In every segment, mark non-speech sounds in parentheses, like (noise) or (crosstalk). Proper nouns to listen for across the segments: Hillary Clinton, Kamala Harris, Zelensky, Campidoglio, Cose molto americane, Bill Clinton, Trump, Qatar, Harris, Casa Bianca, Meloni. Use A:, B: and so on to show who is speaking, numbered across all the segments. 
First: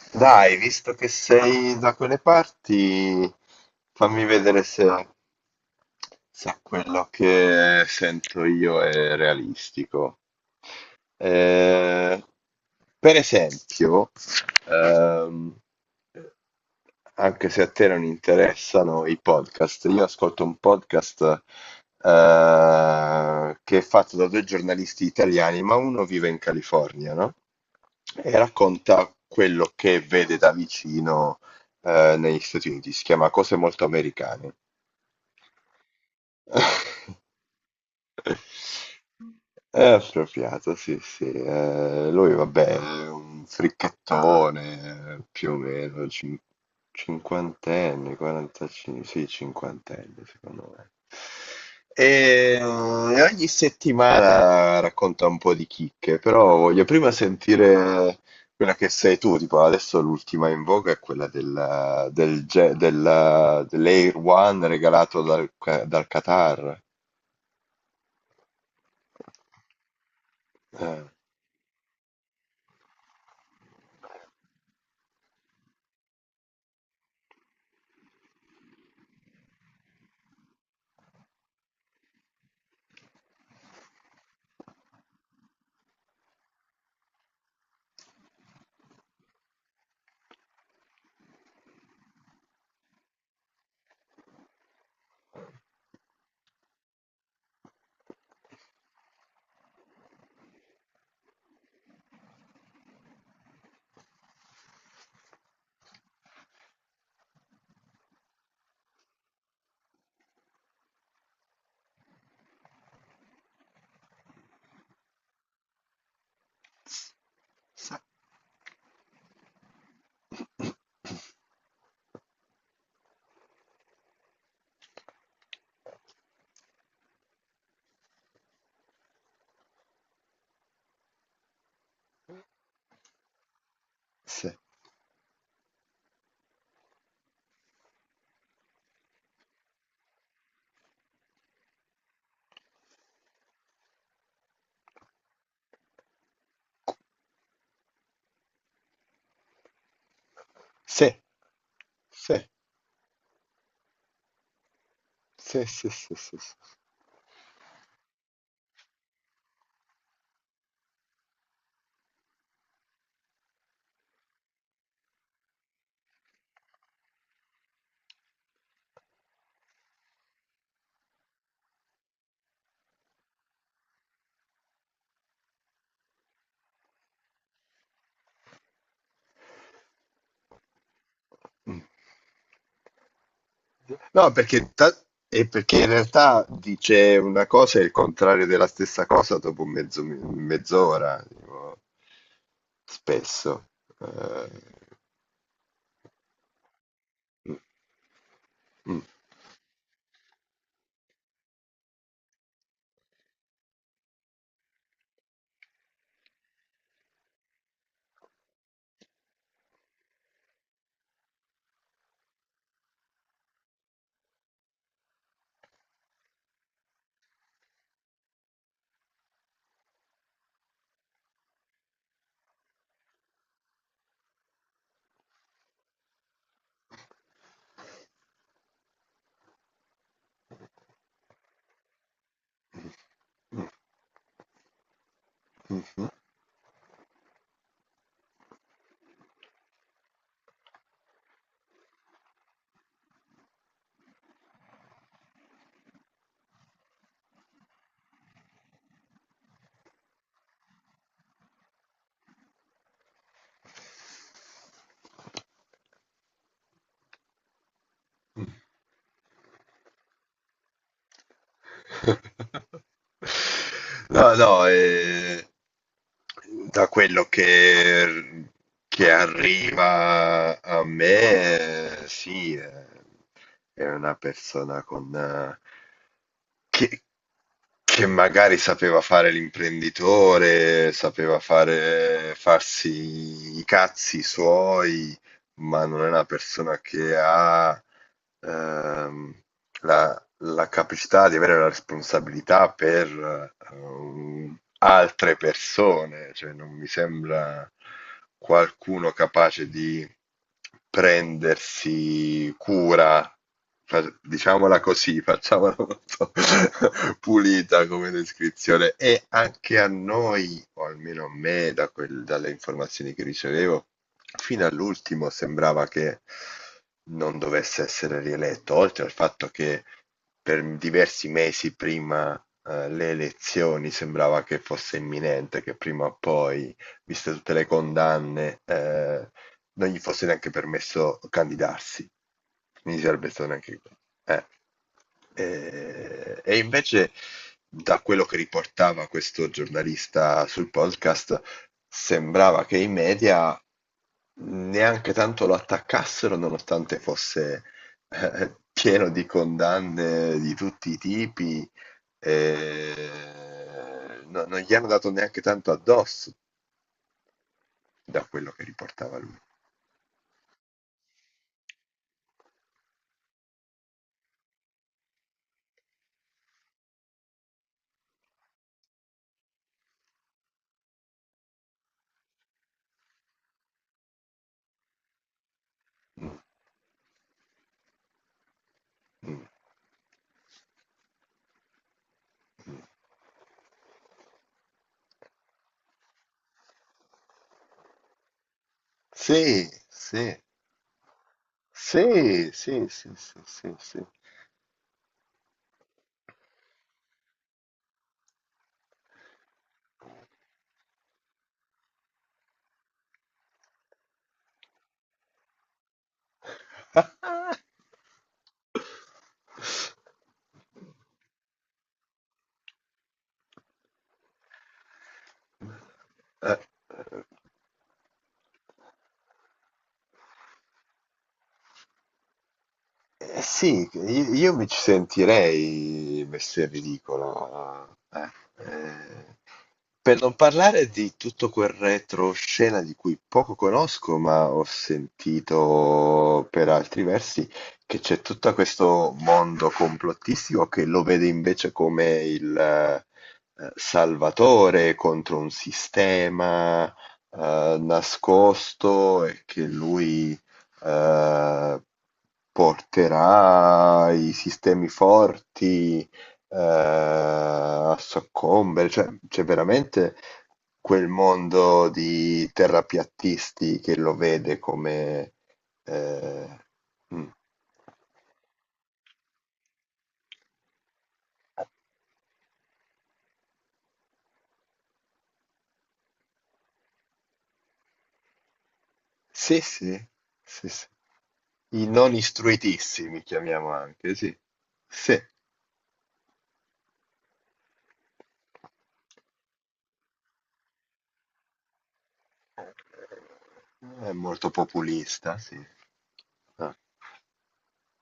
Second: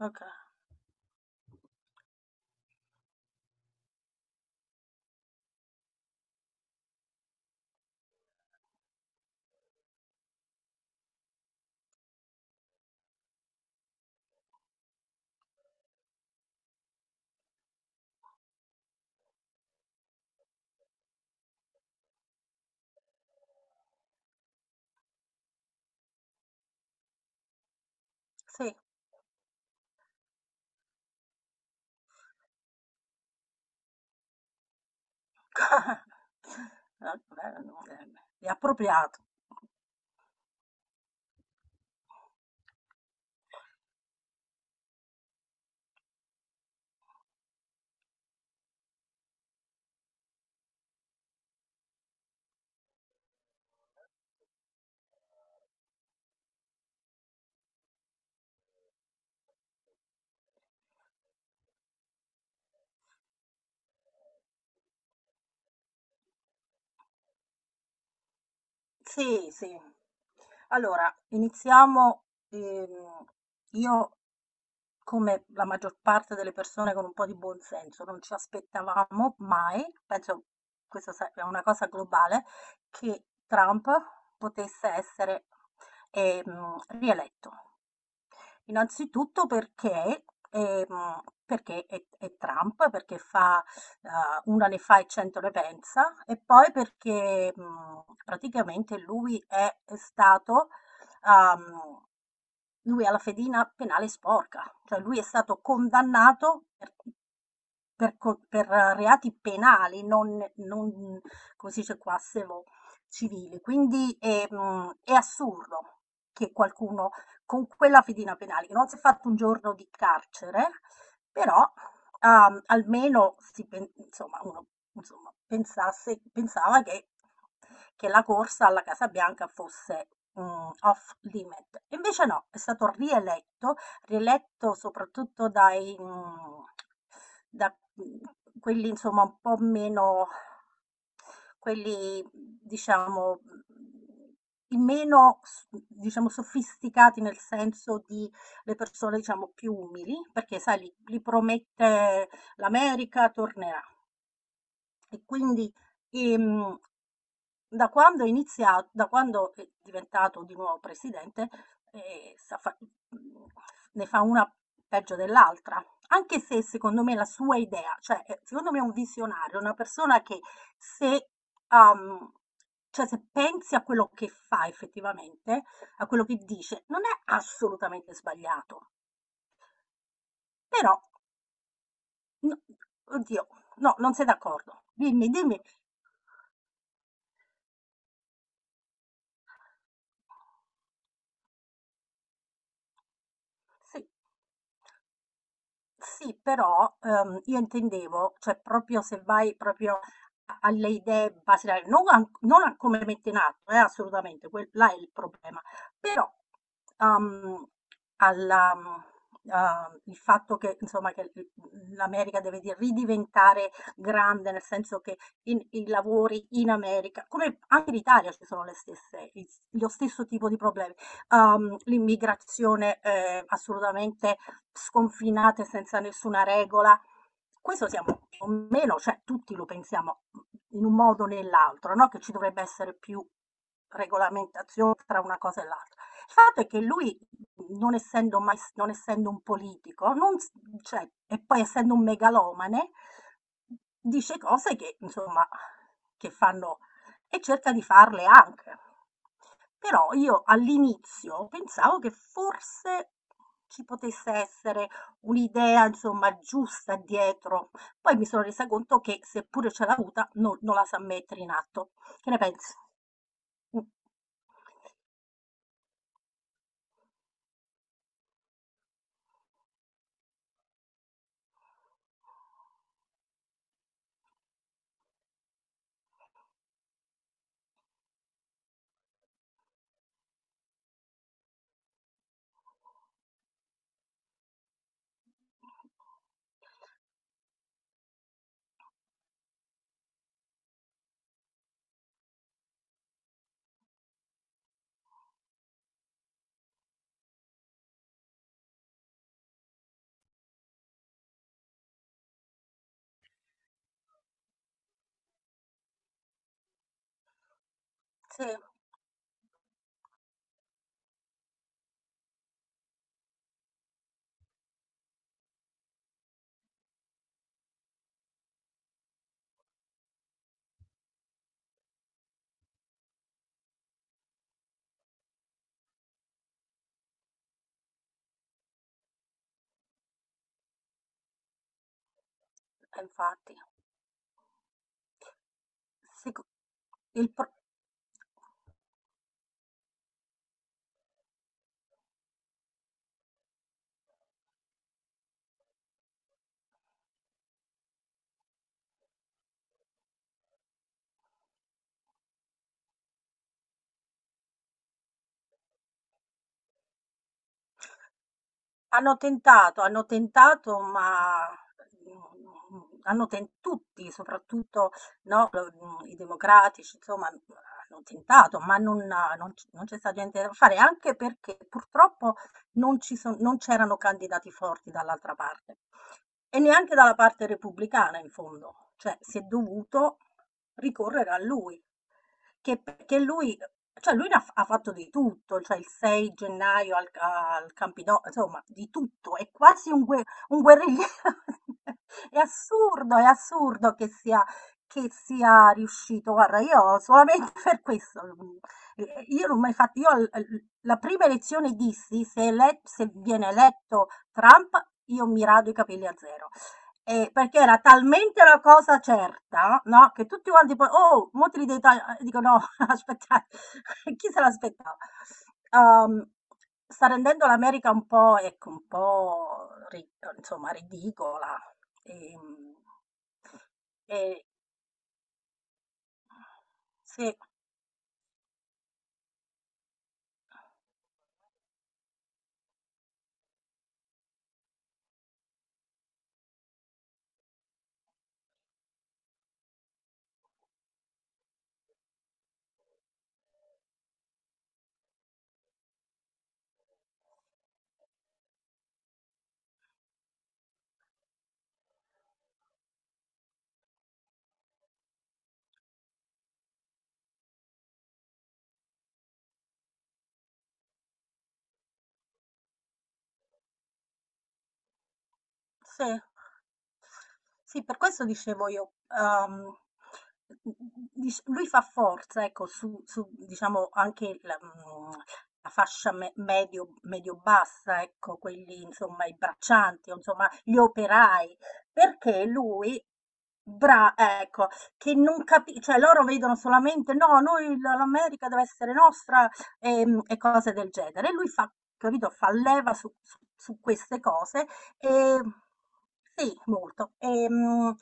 A: Okay,
B: Dai, visto che sei da quelle parti, fammi vedere se quello che sento io è realistico. Eh, per esempio, Ehm, anche se a te non interessano i podcast, io ascolto un podcast che è fatto da due giornalisti italiani, ma uno vive in California, no? E
A: sì.
B: racconta quello che vede da vicino negli Stati Uniti. Si chiama Cose molto americane.
A: (laughs) No,
B: (laughs)
A: vabbè, è appropriato.
B: È appropriato, sì, sì. Lui, vabbè, è un fricchettone, più o meno, cinquantenne, 45, sì, cinquantenne, secondo me. E ogni settimana racconta un po' di chicche, però voglio prima sentire quella che sei tu, tipo adesso l'ultima in voga è quella dell'Air One regalato dal Qatar.
A: Sì, sì.
B: Eh.
A: Allora, iniziamo. ehm, io, come la maggior parte delle persone con un po' di buon senso, non ci aspettavamo mai, penso, questa sa è una cosa globale, che Trump potesse essere, rieletto. Innanzitutto perché è Trump, perché fa, una ne fa e 100 ne pensa. E poi perché, praticamente uhm, lui ha la fedina penale sporca, cioè lui è stato condannato per reati penali, non come si dice qua, se lo- civili. Quindi, è assurdo che qualcuno con
B: Sì,
A: quella fedina penale, che non si è fatto un giorno di carcere, però, almeno insomma, uno, insomma, pensava che la corsa alla Casa Bianca fosse, off limit. Invece no, è stato rieletto
B: sì,
A: rieletto soprattutto da quelli insomma un po' meno quelli diciamo, i meno, s diciamo, sofisticati, nel senso di, le persone diciamo più umili, perché sai, li
B: sì,
A: li promette:
B: sì,
A: l'America tornerà. E
B: sì,
A: quindi,
B: sì, sì, sì. Sì.
A: ehm, da quando è iniziato, da quando è diventato di nuovo presidente, eh, sa fa- mm, ne fa una peggio dell'altra. Anche se secondo me la sua idea, cioè, secondo me è un visionario, una persona che, se, um, cioè, se pensi a quello che fa effettivamente, a quello che dice, non è assolutamente sbagliato. Però,
B: Mm.
A: no, oddio, no, non sei
B: No, perché,
A: d'accordo.
B: ta-
A: Dimmi,
B: e
A: dimmi.
B: perché in realtà dice una cosa e il contrario della stessa cosa dopo mezz'ora, tipo, spesso.
A: Sì.
B: Eh,
A: Sì, però,
B: mm,
A: io intendevo, cioè proprio
B: mm.
A: se vai proprio a alle idee basilari, non a come le mette in atto. Eh, assolutamente, quel là è il problema. Però, uhm, alla mhmm, il fatto che, insomma, che l l l'America deve di ridiventare grande, nel senso che, in i lavori in America, come anche in Italia, ci sono le stesse i s lo stesso tipo di problemi. L'immigrazione, assolutamente sconfinate, senza nessuna regola. Questo siamo più o meno, cioè tutti lo pensiamo in un modo o nell'altro, no? Che ci dovrebbe essere più
B: Mh,
A: regolamentazione tra una cosa e l'altra.
B: mh-mh.
A: Il fatto è che lui, non essendo, mai, non essendo un politico, non, cioè, e poi essendo un megalomane, dice cose insomma, che fanno, e cerca di farle anche. Però io all'inizio pensavo che forse ci potesse essere un'idea, insomma, giusta dietro. Poi mi sono
B: Mh.
A: resa conto che, seppure ce l'ha avuta, non la sa mettere in atto. Che ne pensi? Mm.
B: No, no, da quello che arriva a me, sì, è una persona con, che, che magari sapeva fare l'imprenditore, sapeva fare, farsi i cazzi suoi, ma non è una persona che ha ehm, la, la capacità di avere la responsabilità per altre persone, cioè non mi sembra qualcuno capace di prendersi cura, diciamola così, facciamola molto (laughs) pulita come
A: Sì,
B: descrizione. E anche a noi, o almeno a me, da dalle informazioni che ricevevo. Fino all'ultimo sembrava che non dovesse essere rieletto, oltre al fatto che per diversi mesi prima le elezioni sembrava che fosse imminente, che prima o poi, viste tutte le condanne, non gli fosse neanche permesso candidarsi. Quindi sarebbe stato
A: infatti.
B: neanche... eh.
A: Seco-
B: E invece,
A: il pro-
B: da quello che riportava questo giornalista sul podcast, sembrava che i media neanche tanto lo attaccassero, nonostante fosse pieno di condanne di tutti i tipi, non gli hanno dato neanche tanto addosso da quello che riportava lui.
A: Hanno tentato, ma, mhmm, hanno ten tutti, soprattutto, no, i democratici, insomma, hanno tentato, ma non c'è stato niente da fare, anche perché purtroppo non ci son non c'erano candidati forti dall'altra parte.
B: Mm,
A: E neanche dalla parte repubblicana, in fondo, cioè si è
B: mm.
A: dovuto ricorrere a lui. Che lui ne ha fatto di tutto, cioè il 6 gennaio al ca al Campido, insomma, di tutto, è
B: Sì,
A: quasi un gue
B: sì,
A: un guerrigliero. (laughs)
B: sì, sì, sì,
A: È
B: sì, sì,
A: assurdo
B: sì.
A: che sia riuscito. Guarda, io solamente, (laughs) per questo, io non ho mai fat io al l la prima elezione dissi: "Se ele se viene eletto Trump, io mi rado i capelli a zero". E
B: (laughs)
A: perché era talmente una cosa certa, no, che tutti quanti poi: "Oh, mo' te li devi taglia", e dico: "No, (laughs) aspettate, (laughs) chi se l'aspettava?" Uhm,
B: Eh,
A: sta rendendo l'America un po', ecco, un po', ri insomma, ridicola, ehm,
B: Eh sì, io,
A: e
B: io mi ci sentirei messo in
A: sì.
B: ridicolo. eh. Eh, per non parlare di tutto quel retroscena di cui poco conosco, ma ho sentito per altri versi che c'è tutto questo mondo complottistico che lo vede invece come il salvatore contro un sistema nascosto e che lui eh, porterà i sistemi forti a soccombere, cioè c'è veramente quel mondo di terrapiattisti che lo vede come...
A: Sì.
B: eh, mm.
A: Sì, per questo dicevo io, dic lui fa forza, ecco, su diciamo anche la fascia me medio medio-bassa, ecco, quelli, insomma, i
B: Sì, sì,
A: braccianti o, insomma,
B: sì,
A: gli
B: sì.
A: operai,
B: I non
A: perché lui,
B: istruitissimi, chiamiamo
A: bra
B: anche, sì.
A: ecco,
B: Sì,
A: che
B: è
A: non capi cioè loro vedono solamente: "No, noi l'America deve essere nostra", e cose del genere. E lui fa, capito, fa leva su queste
B: molto
A: cose,
B: populista,
A: e
B: sì.
A: sì,
B: Ah.
A: molto. Ehm,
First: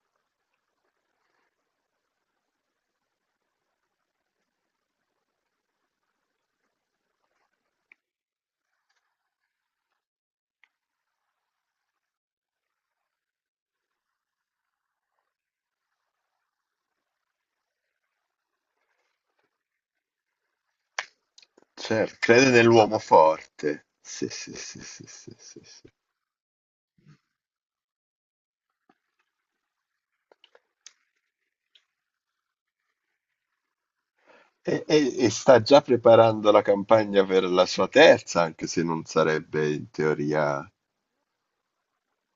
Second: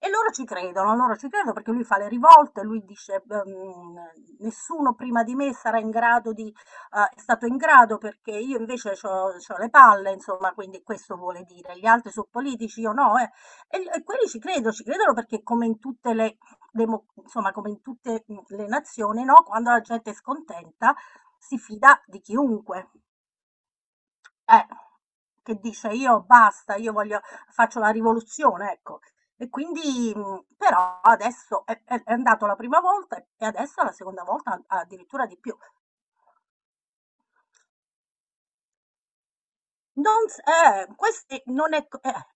A: e loro ci credono perché lui fa le rivolte, lui dice, nessuno prima di me sarà in grado di, è stato in grado perché io invece ho le palle, insomma, quindi questo vuole dire, gli altri sono politici, io no, eh. E quelli ci credono perché, come in tutte le, insomma, come in tutte le nazioni, no? Quando la gente è scontenta si fida
B: Certo,
A: di
B: crede
A: chiunque.
B: nell'uomo forte. Sì, sì,
A: Eh,
B: sì, sì, sì,
A: che
B: sì,
A: dice:
B: sì.
A: "Io basta, io voglio faccio la rivoluzione", ecco. E quindi, però adesso è andato la prima volta, e adesso è la seconda volta,
B: E,
A: a
B: e-
A: addirittura
B: e
A: di più.
B: sta già preparando la campagna per la sua terza, anche se non sarebbe in
A: Non s
B: teoria.
A: eh, questi non è c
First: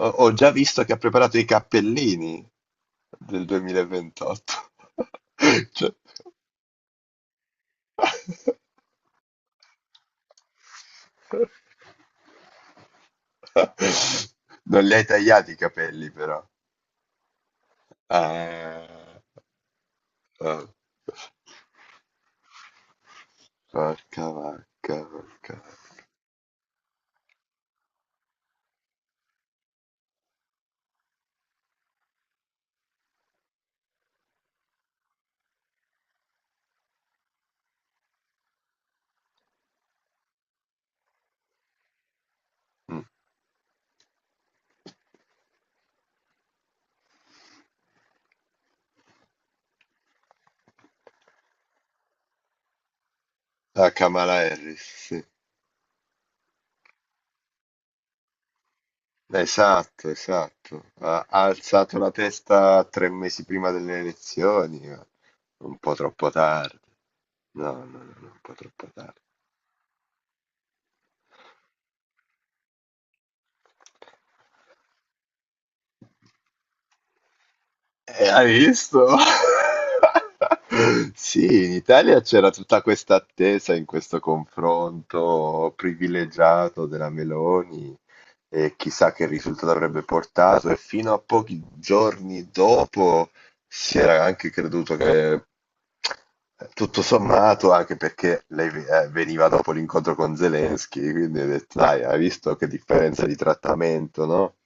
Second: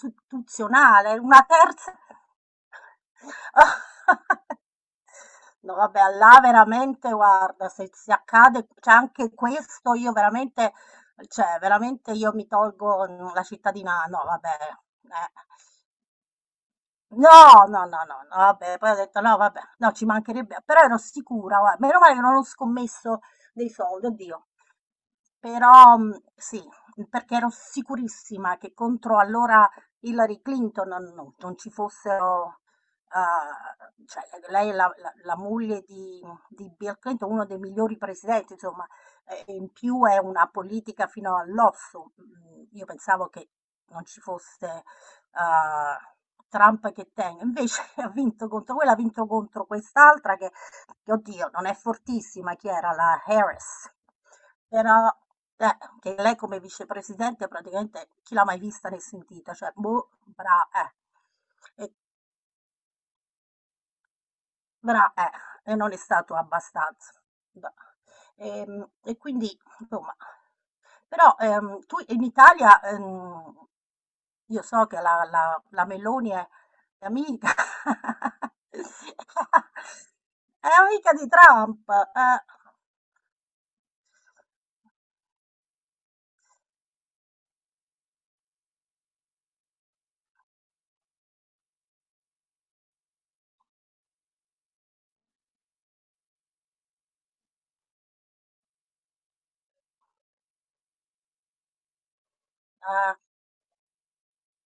B: Ho già visto che ha preparato
A: una
B: i
A: terza.
B: cappellini del
A: (laughs)
B: 2028. (laughs)
A: No,
B: Cioè-
A: vabbè, ah là, veramente, guarda, se
B: (laughs)
A: accade c'è anche questo, io veramente, cioè veramente, io mi tolgo, la cittadina, no vabbè,
B: Non li hai
A: eh.
B: tagliati i capelli, però.
A: No, no, no, no, no, vabbè,
B: Ah,
A: poi ho detto: "No, vabbè, no, ci mancherebbe".
B: ah,
A: Però ero sicura, guarda, meno male che non ho scommesso dei soldi,
B: porca
A: oddio.
B: vacca, porca vacca.
A: Però, sì, perché ero sicurissima che contro, allora, Hillary Clinton non ci fossero, cioè lei è la moglie di Bill Clinton, uno dei migliori presidenti, insomma, e in più è una politica fino all'osso. Mhmm, io
B: Mm.
A: pensavo che non ci fosse, uhm, Trump che tenga. Invece (laughs) ha vinto contro quella, ha vinto contro quest'altra che, oddio, non è fortissima. Chi era? La Harris.
B: Ah, Kamala Harris,
A: Però,
B: sì.
A: che lei, come vicepresidente, praticamente chi l'ha mai vista né sentita, cioè,
B: Esatto,
A: boh,
B: esatto. Ha
A: eh. E,
B: alzato la testa 3 mesi prima delle elezioni, ma
A: bra, eh, e
B: un
A: non
B: po'
A: è
B: troppo
A: stato
B: tardi.
A: abbastanza.
B: No,
A: Boh.
B: no, no, no, un po' troppo
A: E
B: tardi.
A: quindi, insomma, però, tu in Italia, io so che la Meloni è amica,
B: Hai visto? (laughs)
A: (laughs) è amica di
B: Sì, in
A: Trump,
B: Italia
A: eh.
B: c'era tutta questa attesa in questo confronto privilegiato della Meloni e chissà che risultato avrebbe portato e fino a pochi giorni dopo si era anche creduto che tutto sommato anche perché lei veniva dopo l'incontro con Zelensky, quindi ho detto, dai, hai visto che
A: Eh,
B: differenza di trattamento, no?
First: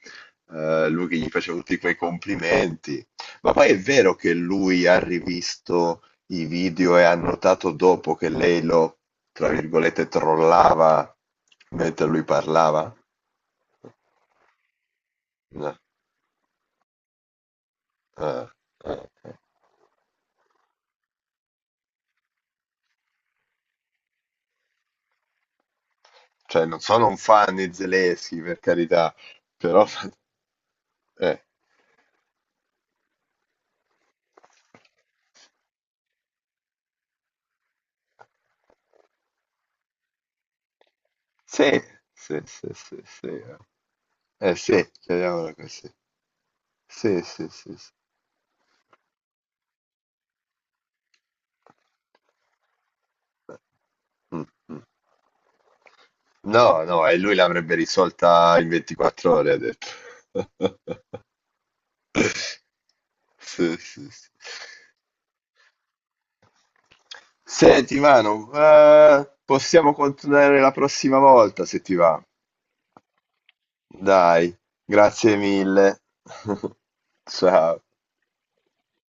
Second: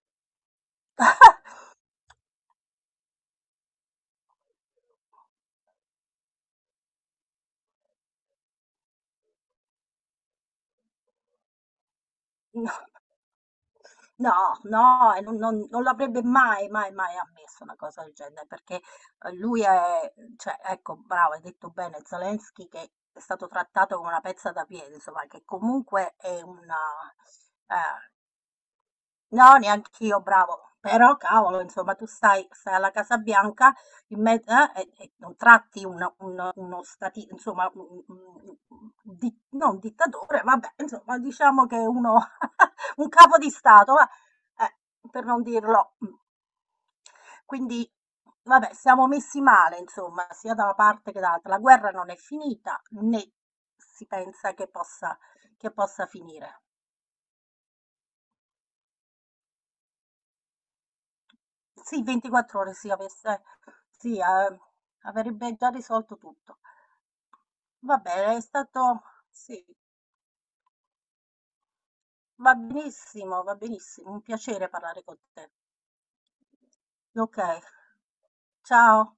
B: Lui che gli faceva tutti quei complimenti, ma poi è vero che lui ha rivisto i video e ha notato dopo che lei lo, tra virgolette, trollava mentre lui
A: no,
B: parlava?
A: no, no, e non, non-
B: No.
A: non l'avrebbe mai, mai, mai ammesso una cosa del
B: Eh,
A: genere, perché,
B: eh, eh.
A: lui è, cioè, ecco, bravo, hai detto bene, Zelensky che è stato trattato come una pezza da piede, insomma, che comunque è
B: Cioè,
A: una,
B: non sono un fan di
A: eh,
B: Zelensky, per carità,
A: no,
B: però...
A: neanch'io, bravo. Però
B: eh.
A: cavolo, insomma, tu stai, alla Casa Bianca in me- e non tratti uno insomma, no, un dittatore, vabbè, insomma, diciamo
B: Sì,
A: che uno,
B: sì, sì,
A: (laughs)
B: sì,
A: un
B: sì.
A: capo di Stato, va, eh,
B: Sì,
A: per non
B: chiariamola così.
A: dirlo.
B: Sì, sì, sì, sì.
A: Quindi,
B: Sì.
A: vabbè, siamo messi male, insomma, sia da una parte che dall'altra. La guerra non è finita, né
B: Eh,
A: si
B: Mm,
A: pensa
B: mm.
A: che possa finire.
B: No, no, e lui l'avrebbe risolta in 24 ore, ha detto. (laughs)
A: Sì, 24 ore, sì,
B: Sì, sì,
A: sì,
B: sì.
A: ehm, avrebbe già risolto tutto.
B: Senti,
A: Vabbè, è
B: Manu,
A: stato sì,
B: possiamo continuare la prossima volta se ti va.
A: va benissimo, un
B: Dai,
A: piacere parlare con
B: grazie
A: te.
B: mille. (laughs)
A: Okay.
B: Ciao.
A: Ciao.